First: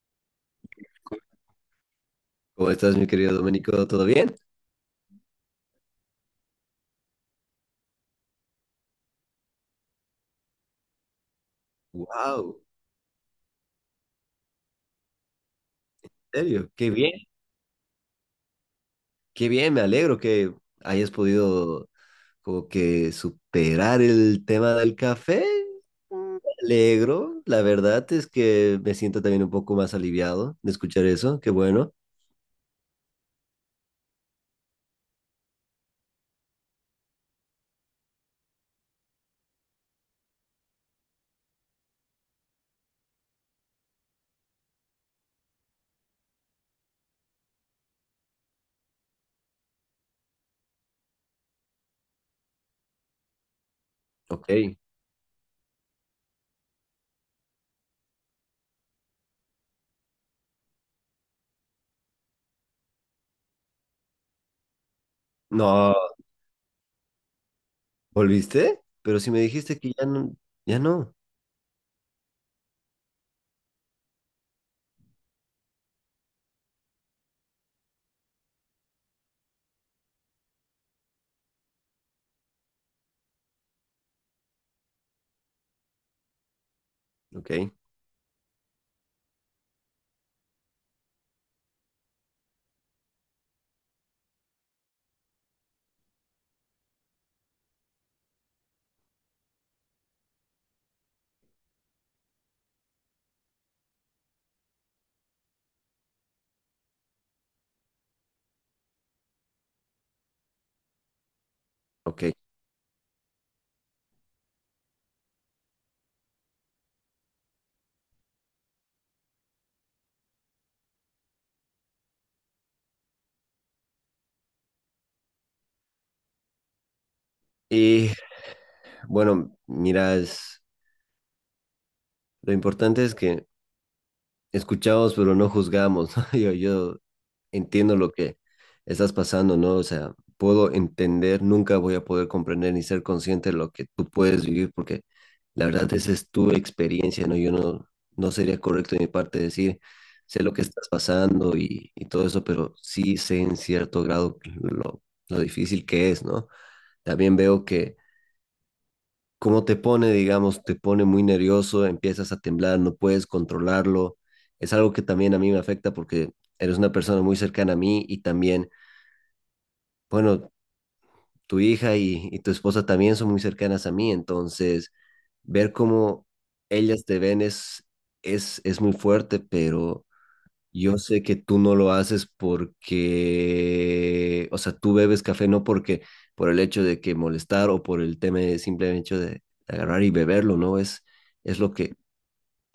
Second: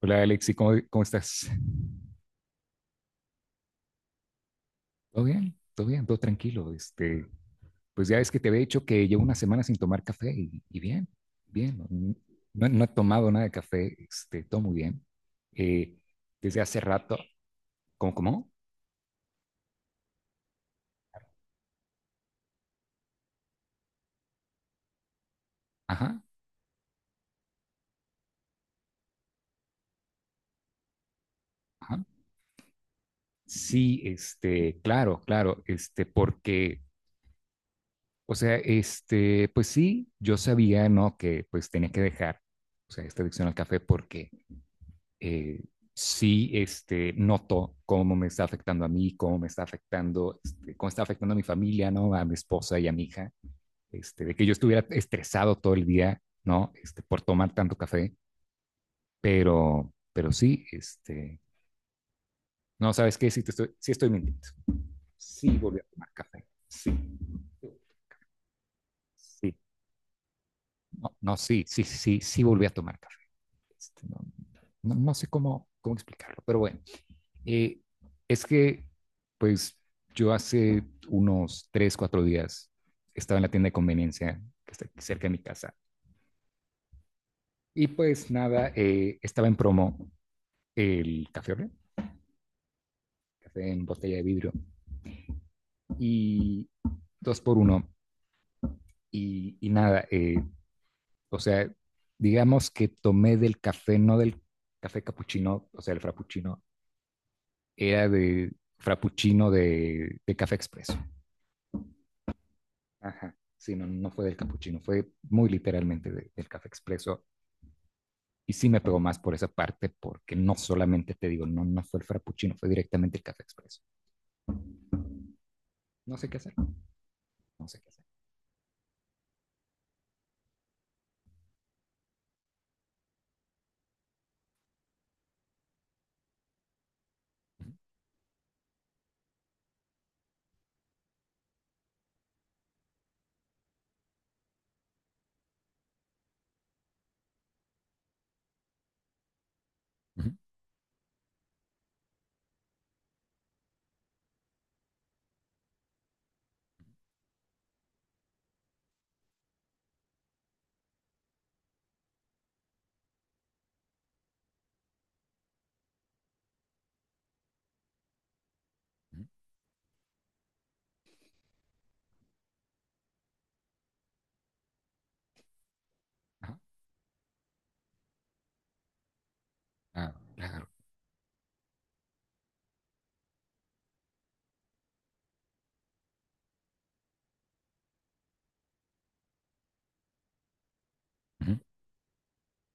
Hola Alexi, ¿cómo estás? ¿Cómo estás, mi querido Domenico? ¿Todo bien? ¿Todo bien? ¿Todo bien? ¿Todo tranquilo? Pues ya es que te había dicho que llevo una semana sin tomar café y bien, bien. No, ¡Wow! No he tomado nada de café, todo muy bien. Eh, ¿En desde serio? hace ¡Qué bien! rato. Cómo ¡Qué bien! Me alegro que hayas podido como que superar el tema del café. Ajá, Me alegro. La verdad es que me siento también un poco más aliviado de escuchar eso. ¡Qué bueno! ajá. Sí, claro, claro, porque, o sea, pues sí, yo sabía, ¿no? Que pues tenía que dejar, o sea, esta adicción al café porque eh, sí, noto cómo me está afectando a mí, cómo me está afectando, cómo está afectando a mi familia, ¿no? A mi esposa y a mi hija, de que Ok. yo estuviera estresado todo el día, ¿no? Por tomar tanto café. Pero sí, no, ¿sabes qué? Sí, sí estoy mintiendo. Sí volví a No, tomar café, sí. ¿volviste? Pero si me Sí, dijiste que ya no, ya no. no, no sí volví a tomar café. No, no, no sé cómo explicarlo, pero bueno. Eh, es que, pues, yo hace unos tres, cuatro días estaba en la tienda de conveniencia que está aquí cerca de mi casa. Ok, Y pues nada, estaba en promo el café Oreo, café en botella de vidrio, y dos por uno. Y nada, o sea, digamos que tomé del café, no del café capuchino, o sea, el frappuccino, era de frappuccino de café expreso. ok. Ajá. Sí, no, no fue del capuchino, fue muy literalmente del café expreso. Y sí me pegó más por esa parte, porque no solamente te digo, no, no fue el frappuccino, fue directamente el café expreso. No sé qué hacer, no sé qué hacer. Y bueno, mira, lo importante es que escuchamos, pero no juzgamos, ¿no? Yo entiendo lo que estás pasando, ¿no? O sea, puedo entender, nunca voy a poder comprender ni ser consciente de lo que tú puedes vivir, porque la verdad esa es tu experiencia, ¿no? Yo no, no sería correcto de mi parte decir, Ujú, sé lo que estás pasando y todo eso, pero sí sé en cierto grado lo difícil que es, ¿no? También veo que cómo te pone, digamos, te pone muy nervioso, empiezas a temblar, no puedes controlarlo. Es algo que también a mí me afecta porque eres una persona muy cercana a mí y también, ujú, bueno, tu hija y tu esposa también son muy cercanas a mí, entonces ver cómo ajá, ellas te ven es muy fuerte, pero claro, claro, yo sé que tú no lo haces porque, o sea, tú bebes café no porque por el hecho de que molestar o por el tema de simple hecho de agarrar y beberlo, ¿no? Ujú, Es lo que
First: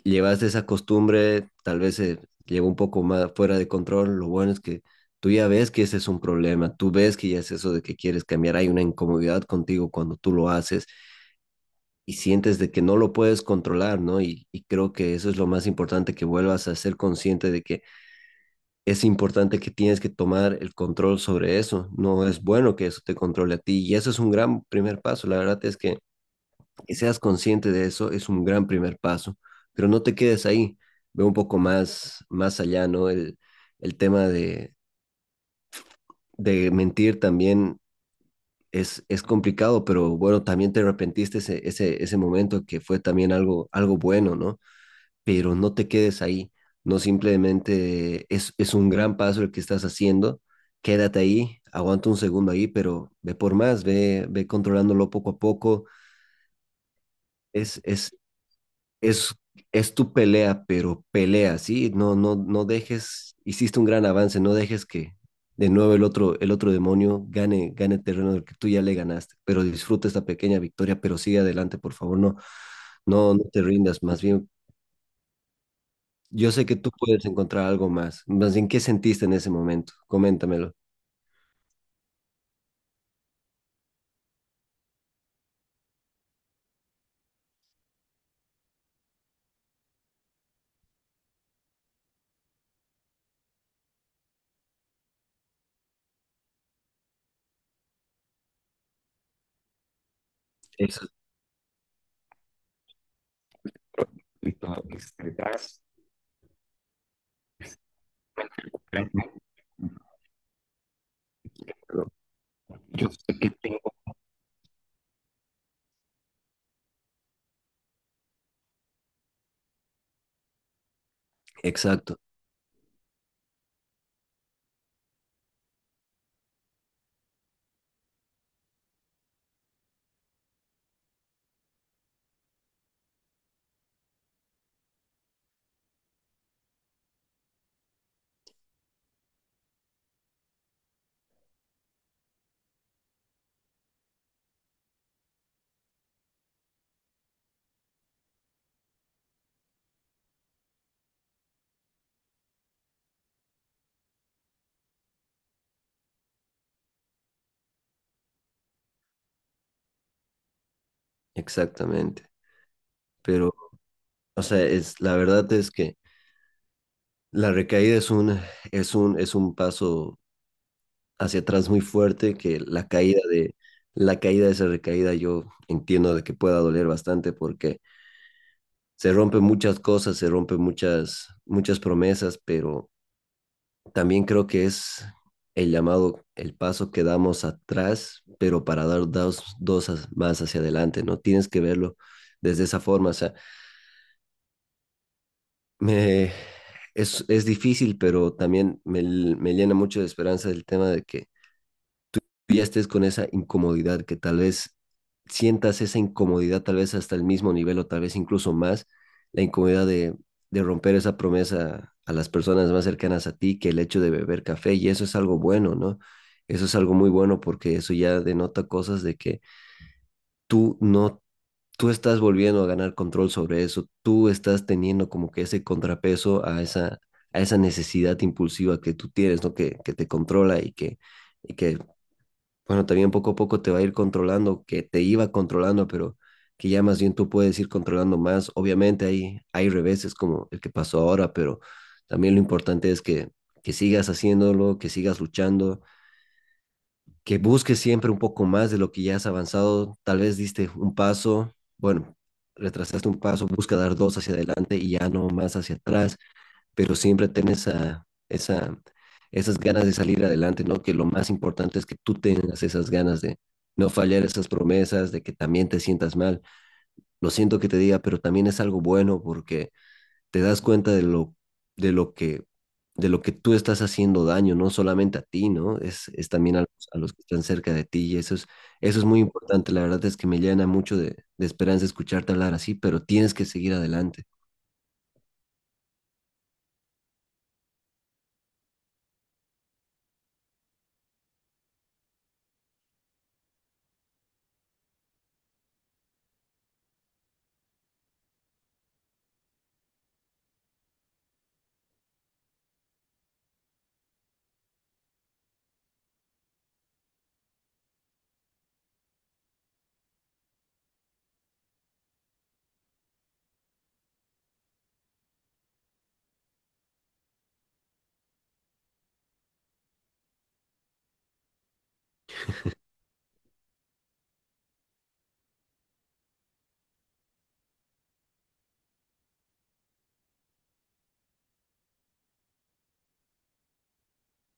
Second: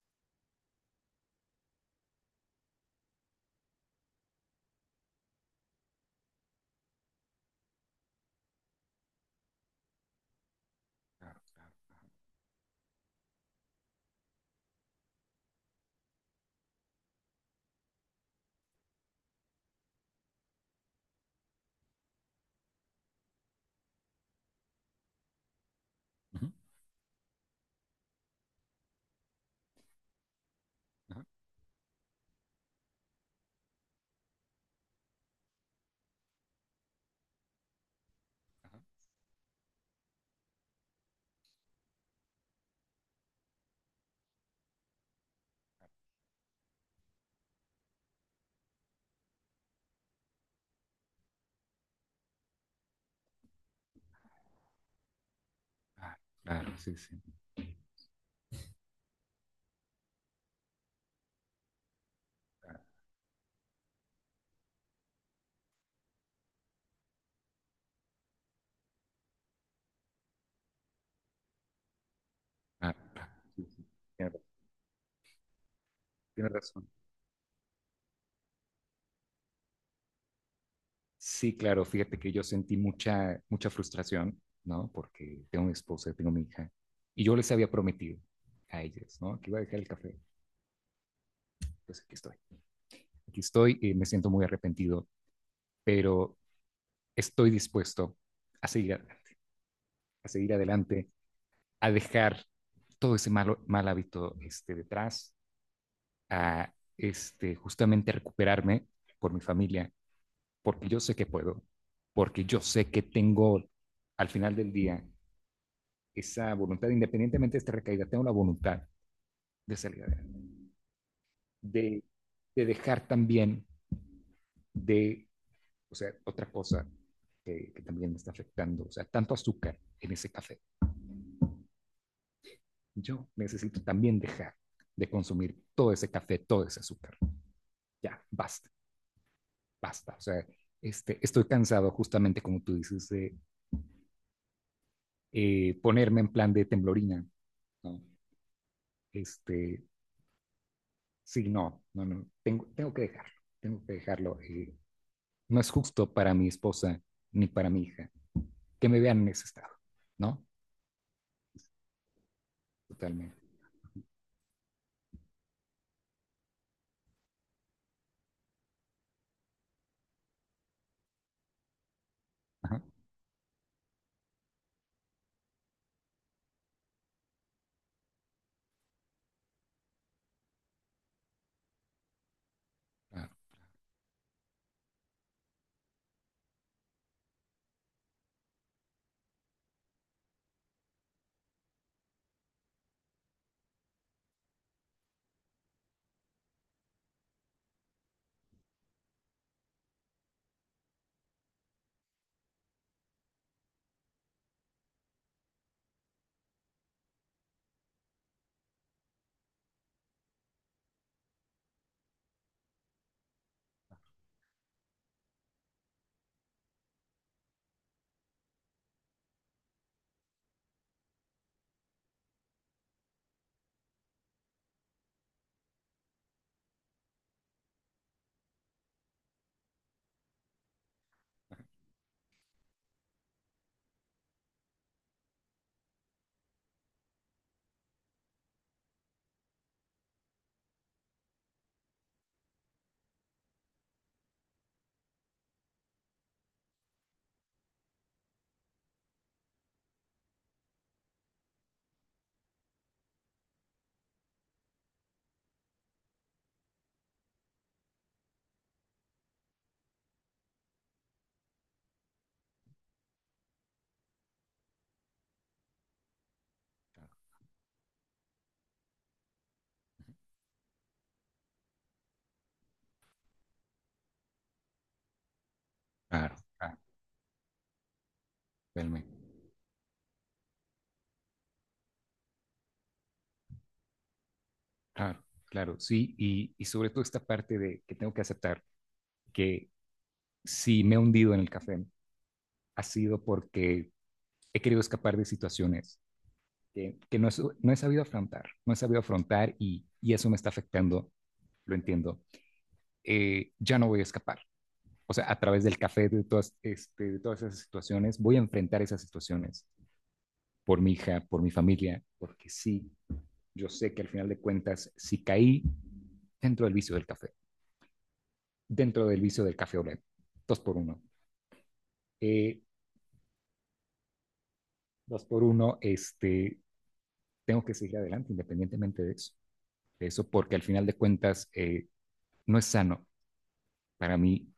llevas de esa costumbre, tal vez se lleva un poco más fuera de control. Lo bueno es que tú ya ves que ese es un problema, tú ves que ya es eso de que quieres cambiar, hay una incomodidad contigo cuando tú lo haces claro, claro, y sientes de que no lo puedes controlar, ¿no? Y creo que eso es lo más importante, que vuelvas a ser consciente de que es importante que tienes que tomar el control sobre eso. No es bueno que eso te controle a ti y eso es un gran primer paso. La verdad es ujú, que seas consciente de eso es un gran primer paso, pero no te quedes ahí. ajá, Ve un poco más, más allá, ¿no? El tema de mentir también ajá, es complicado, pero bueno, también te arrepentiste ese momento que fue también algo, algo bueno, ¿no? Pero no te quedes ahí. No simplemente es un gran paso el que estás haciendo, quédate ahí, aguanta un segundo ahí, pero ve por más, ve controlándolo poco a poco. ah, claro, sí, sí, Es, es, es, es tu pelea, pero pelea, ¿sí? No, no, no dejes, hiciste un gran avance, no dejes que de nuevo el el otro demonio gane, gane terreno del que tú ya le ganaste, pero disfruta esta pequeña victoria, pero sigue adelante, por favor, claro, claro, no te sí, sí. rindas, más Tiene ra- bien tiene yo sé que razón. tú puedes encontrar algo más. Más bien, ¿qué sentiste en ese momento? Coméntamelo. Sí, claro, fíjate que yo sentí mucha, mucha frustración, ¿no? Porque tengo mi esposa, tengo mi hija, y yo les había prometido a ellas, ¿no? Que iba a dejar el café, pues aquí estoy. Aquí estoy y me siento muy arrepentido, pero estoy dispuesto a seguir, a seguir Eso. adelante, a dejar todo ese mal hábito detrás, a justamente recuperarme por mi familia, porque yo sé que puedo, porque yo sé que tengo, al final del día, esa voluntad. Independientemente de esta recaída, tengo la voluntad de salir adelante, de, Exacto, de dejar también de O sea, otra cosa que también me está afectando, o sea, tanto azúcar en ese café. Yo necesito también dejar de consumir todo ese café, todo ese azúcar. Ya, basta, basta. O sea, estoy cansado justamente, como tú dices, de ponerme en plan de temblorina, ¿no? Este, sí, no, no, no, tengo que dejarlo, tengo que dejarlo. No es justo para mi esposa ni para mi hija que me vean en ese estado, ¿no? exactamente. Totalmente. Pero, o sea, es, la verdad es que la recaída es es un paso hacia atrás muy fuerte que Ajá. la caída la caída de esa recaída yo entiendo de que pueda doler bastante porque se rompen muchas cosas, se rompen muchas promesas, pero Claro, también creo que es el llamado, el paso que damos atrás, pero para dar más hacia adelante, ¿no? Tienes que verlo desde esa forma, o sea, me, es difícil, pero también me llena mucho de esperanza el tema de que ya estés con esa incomodidad, que tal vez sientas esa incomodidad, tal vez hasta el mismo nivel o tal vez incluso más, la incomodidad de romper esa promesa a las personas más cercanas a ti que el hecho de beber café y eso es algo bueno, ¿no? Eso es algo muy bueno porque eso ya denota cosas de que tú no, tú estás volviendo a ganar control sobre eso, tú estás teniendo como que ese contrapeso a a esa necesidad impulsiva que tú tienes, ¿no? Que te controla y que bueno, también poco a poco te va a ir controlando, que te iba controlando, pero que ya más bien tú puedes ir controlando más. Obviamente hay reveses como el que pasó ahora, pero también lo importante es que sigas haciéndolo, que sigas luchando, que busques siempre un poco más de lo que ya has avanzado. Tal vez diste un paso, bueno, retrasaste un paso, busca dar dos hacia adelante y ya no más hacia atrás, pero siempre ten esas ganas de salir adelante, ¿no? Que lo más importante es que tú tengas esas ganas de no fallar esas promesas, de que también te sientas mal. claro, Lo siento que te diga, pero también es algo bueno porque te das cuenta de lo que de lo que tú estás haciendo daño, no solamente a ti, ¿no? Es claro, también a claro, a los que están cerca de ti y eso eso es totalmente. muy importante. La verdad es que me llena mucho de esperanza escucharte hablar así, pero tienes que seguir adelante. Claro, claro, sí, y sobre todo esta parte de que tengo que aceptar que si me he hundido en el café ha sido porque he querido escapar de situaciones que no, no he sabido afrontar, no he sabido afrontar, y eso me está afectando, lo entiendo. Ya no voy a escapar. O sea, a través del café, de todas, de todas esas situaciones, voy a enfrentar esas situaciones por mi hija, por mi familia, porque sí, yo sé que al final de cuentas, si caí dentro del vicio del café, dentro del vicio del café olé. Dos por uno. Eh, Dos por uno, tengo que seguir adelante independientemente de eso, porque al final de cuentas, no es sano para mí.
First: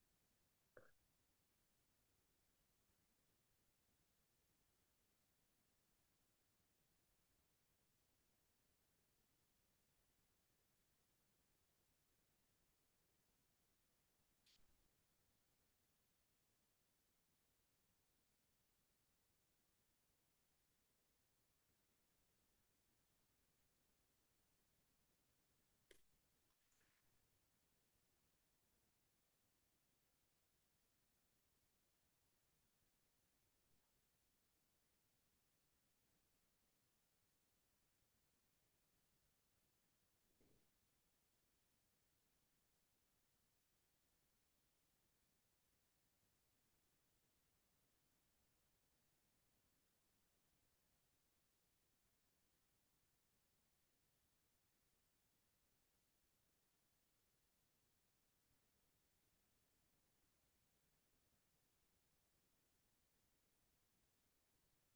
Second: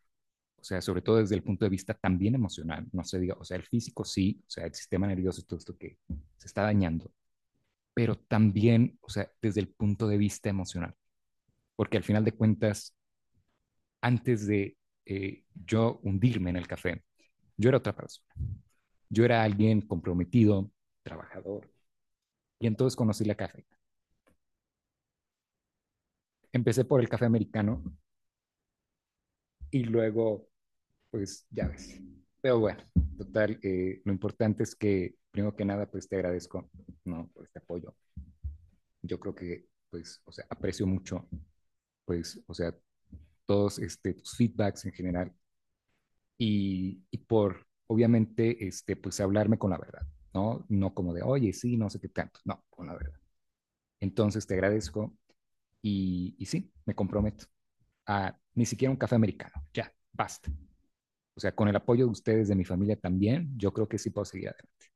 O sea, sobre todo desde el punto de vista también emocional, no se diga, o sea, el físico sí, o sea, el sistema nervioso, todo esto que se está dañando. Pero también, o sea, desde el punto de vista emocional, porque al final de cuentas, antes de yo hundirme en el café, yo era otra persona, yo era alguien comprometido, trabajador. Y entonces conocí la café. Empecé por el café americano y luego, pues ya ves. Pero bueno, total, lo importante es que, primero que nada, pues te agradezco, ¿no? Por este apoyo. Yo creo que, pues, o sea, aprecio mucho, pues, o sea, todos tus feedbacks en general, y por, obviamente, pues hablarme con la verdad, ¿no? No como de, oye, sí, no sé qué tanto, no, con la verdad. Entonces te agradezco, y sí, me comprometo a ni siquiera un café americano, ya, basta. O sea, con el apoyo de ustedes, de mi familia también, yo creo que sí puedo seguir adelante.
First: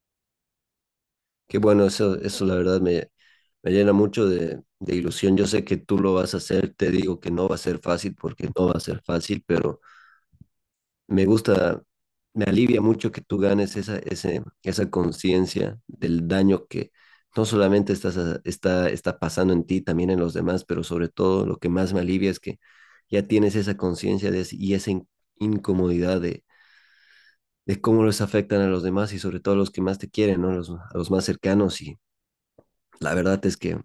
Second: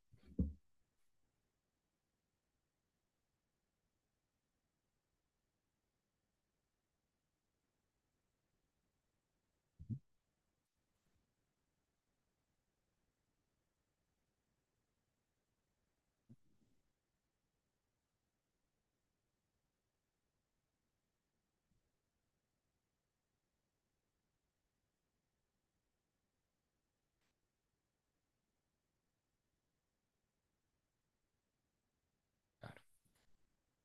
Qué bueno, eso la verdad me llena mucho de ilusión. Yo sé que tú lo vas a hacer, te digo que no va a ser fácil porque no va a ser fácil, pero me gusta, me alivia mucho que tú ganes esa conciencia del daño que no solamente está pasando en ti, también en los demás, pero sobre todo lo que más me alivia es que ya tienes esa conciencia de y esa incomodidad de cómo los afectan a los demás y sobre todo a los que más te quieren, ¿no? A los más cercanos y Claro. la verdad es que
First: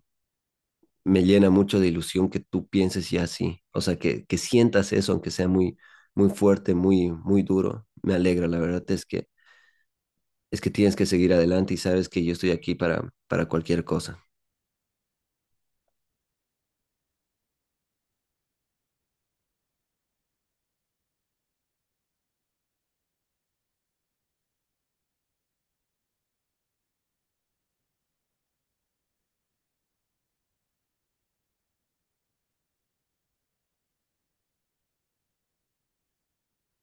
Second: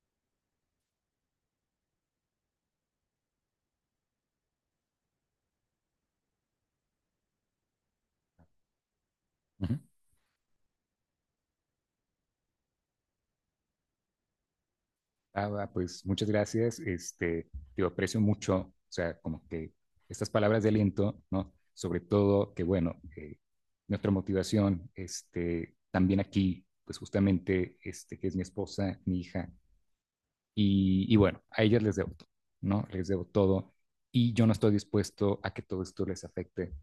me llena mucho de ilusión que tú pienses ya así, o sea, que sientas eso, aunque sea muy, muy fuerte, muy, muy duro. Me alegra, la verdad es Uh -huh. es que tienes que seguir adelante y sabes que yo estoy aquí para cualquier cosa. Ah, pues muchas gracias. Te aprecio mucho, o sea, como que estas palabras de aliento, ¿no? Sobre todo que, bueno, nuestra motivación, también aquí, pues justamente, que es mi esposa, mi hija, y bueno, a ellas les debo todo, ¿no? Les debo todo, y yo no estoy dispuesto a que todo esto les afecte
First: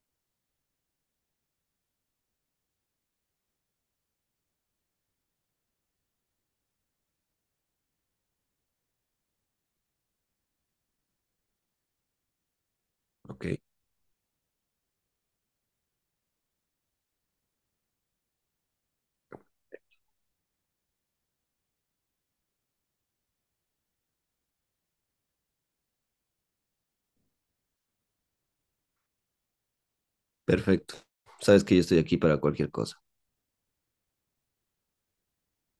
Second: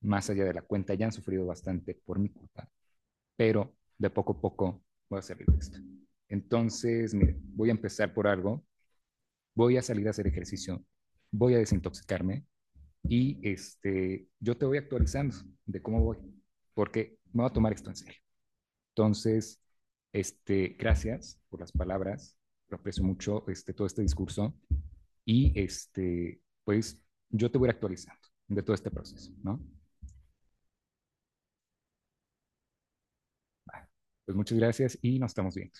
más allá de la cuenta. Ya han sufrido bastante por mi culpa, pero de poco a poco voy a salir de esto. Entonces, mire, voy a empezar por algo, voy a salir a hacer ejercicio, voy a desintoxicarme, y Ok, yo te voy actualizando de cómo voy, porque me voy a tomar esto en serio. Entonces, gracias por las palabras, lo aprecio mucho, todo este discurso, y pues yo te voy a ir actualizando de todo este proceso, ¿no? perfecto. Sabes que yo estoy aquí para cualquier cosa. Vale, pues muchas gracias y nos estamos viendo.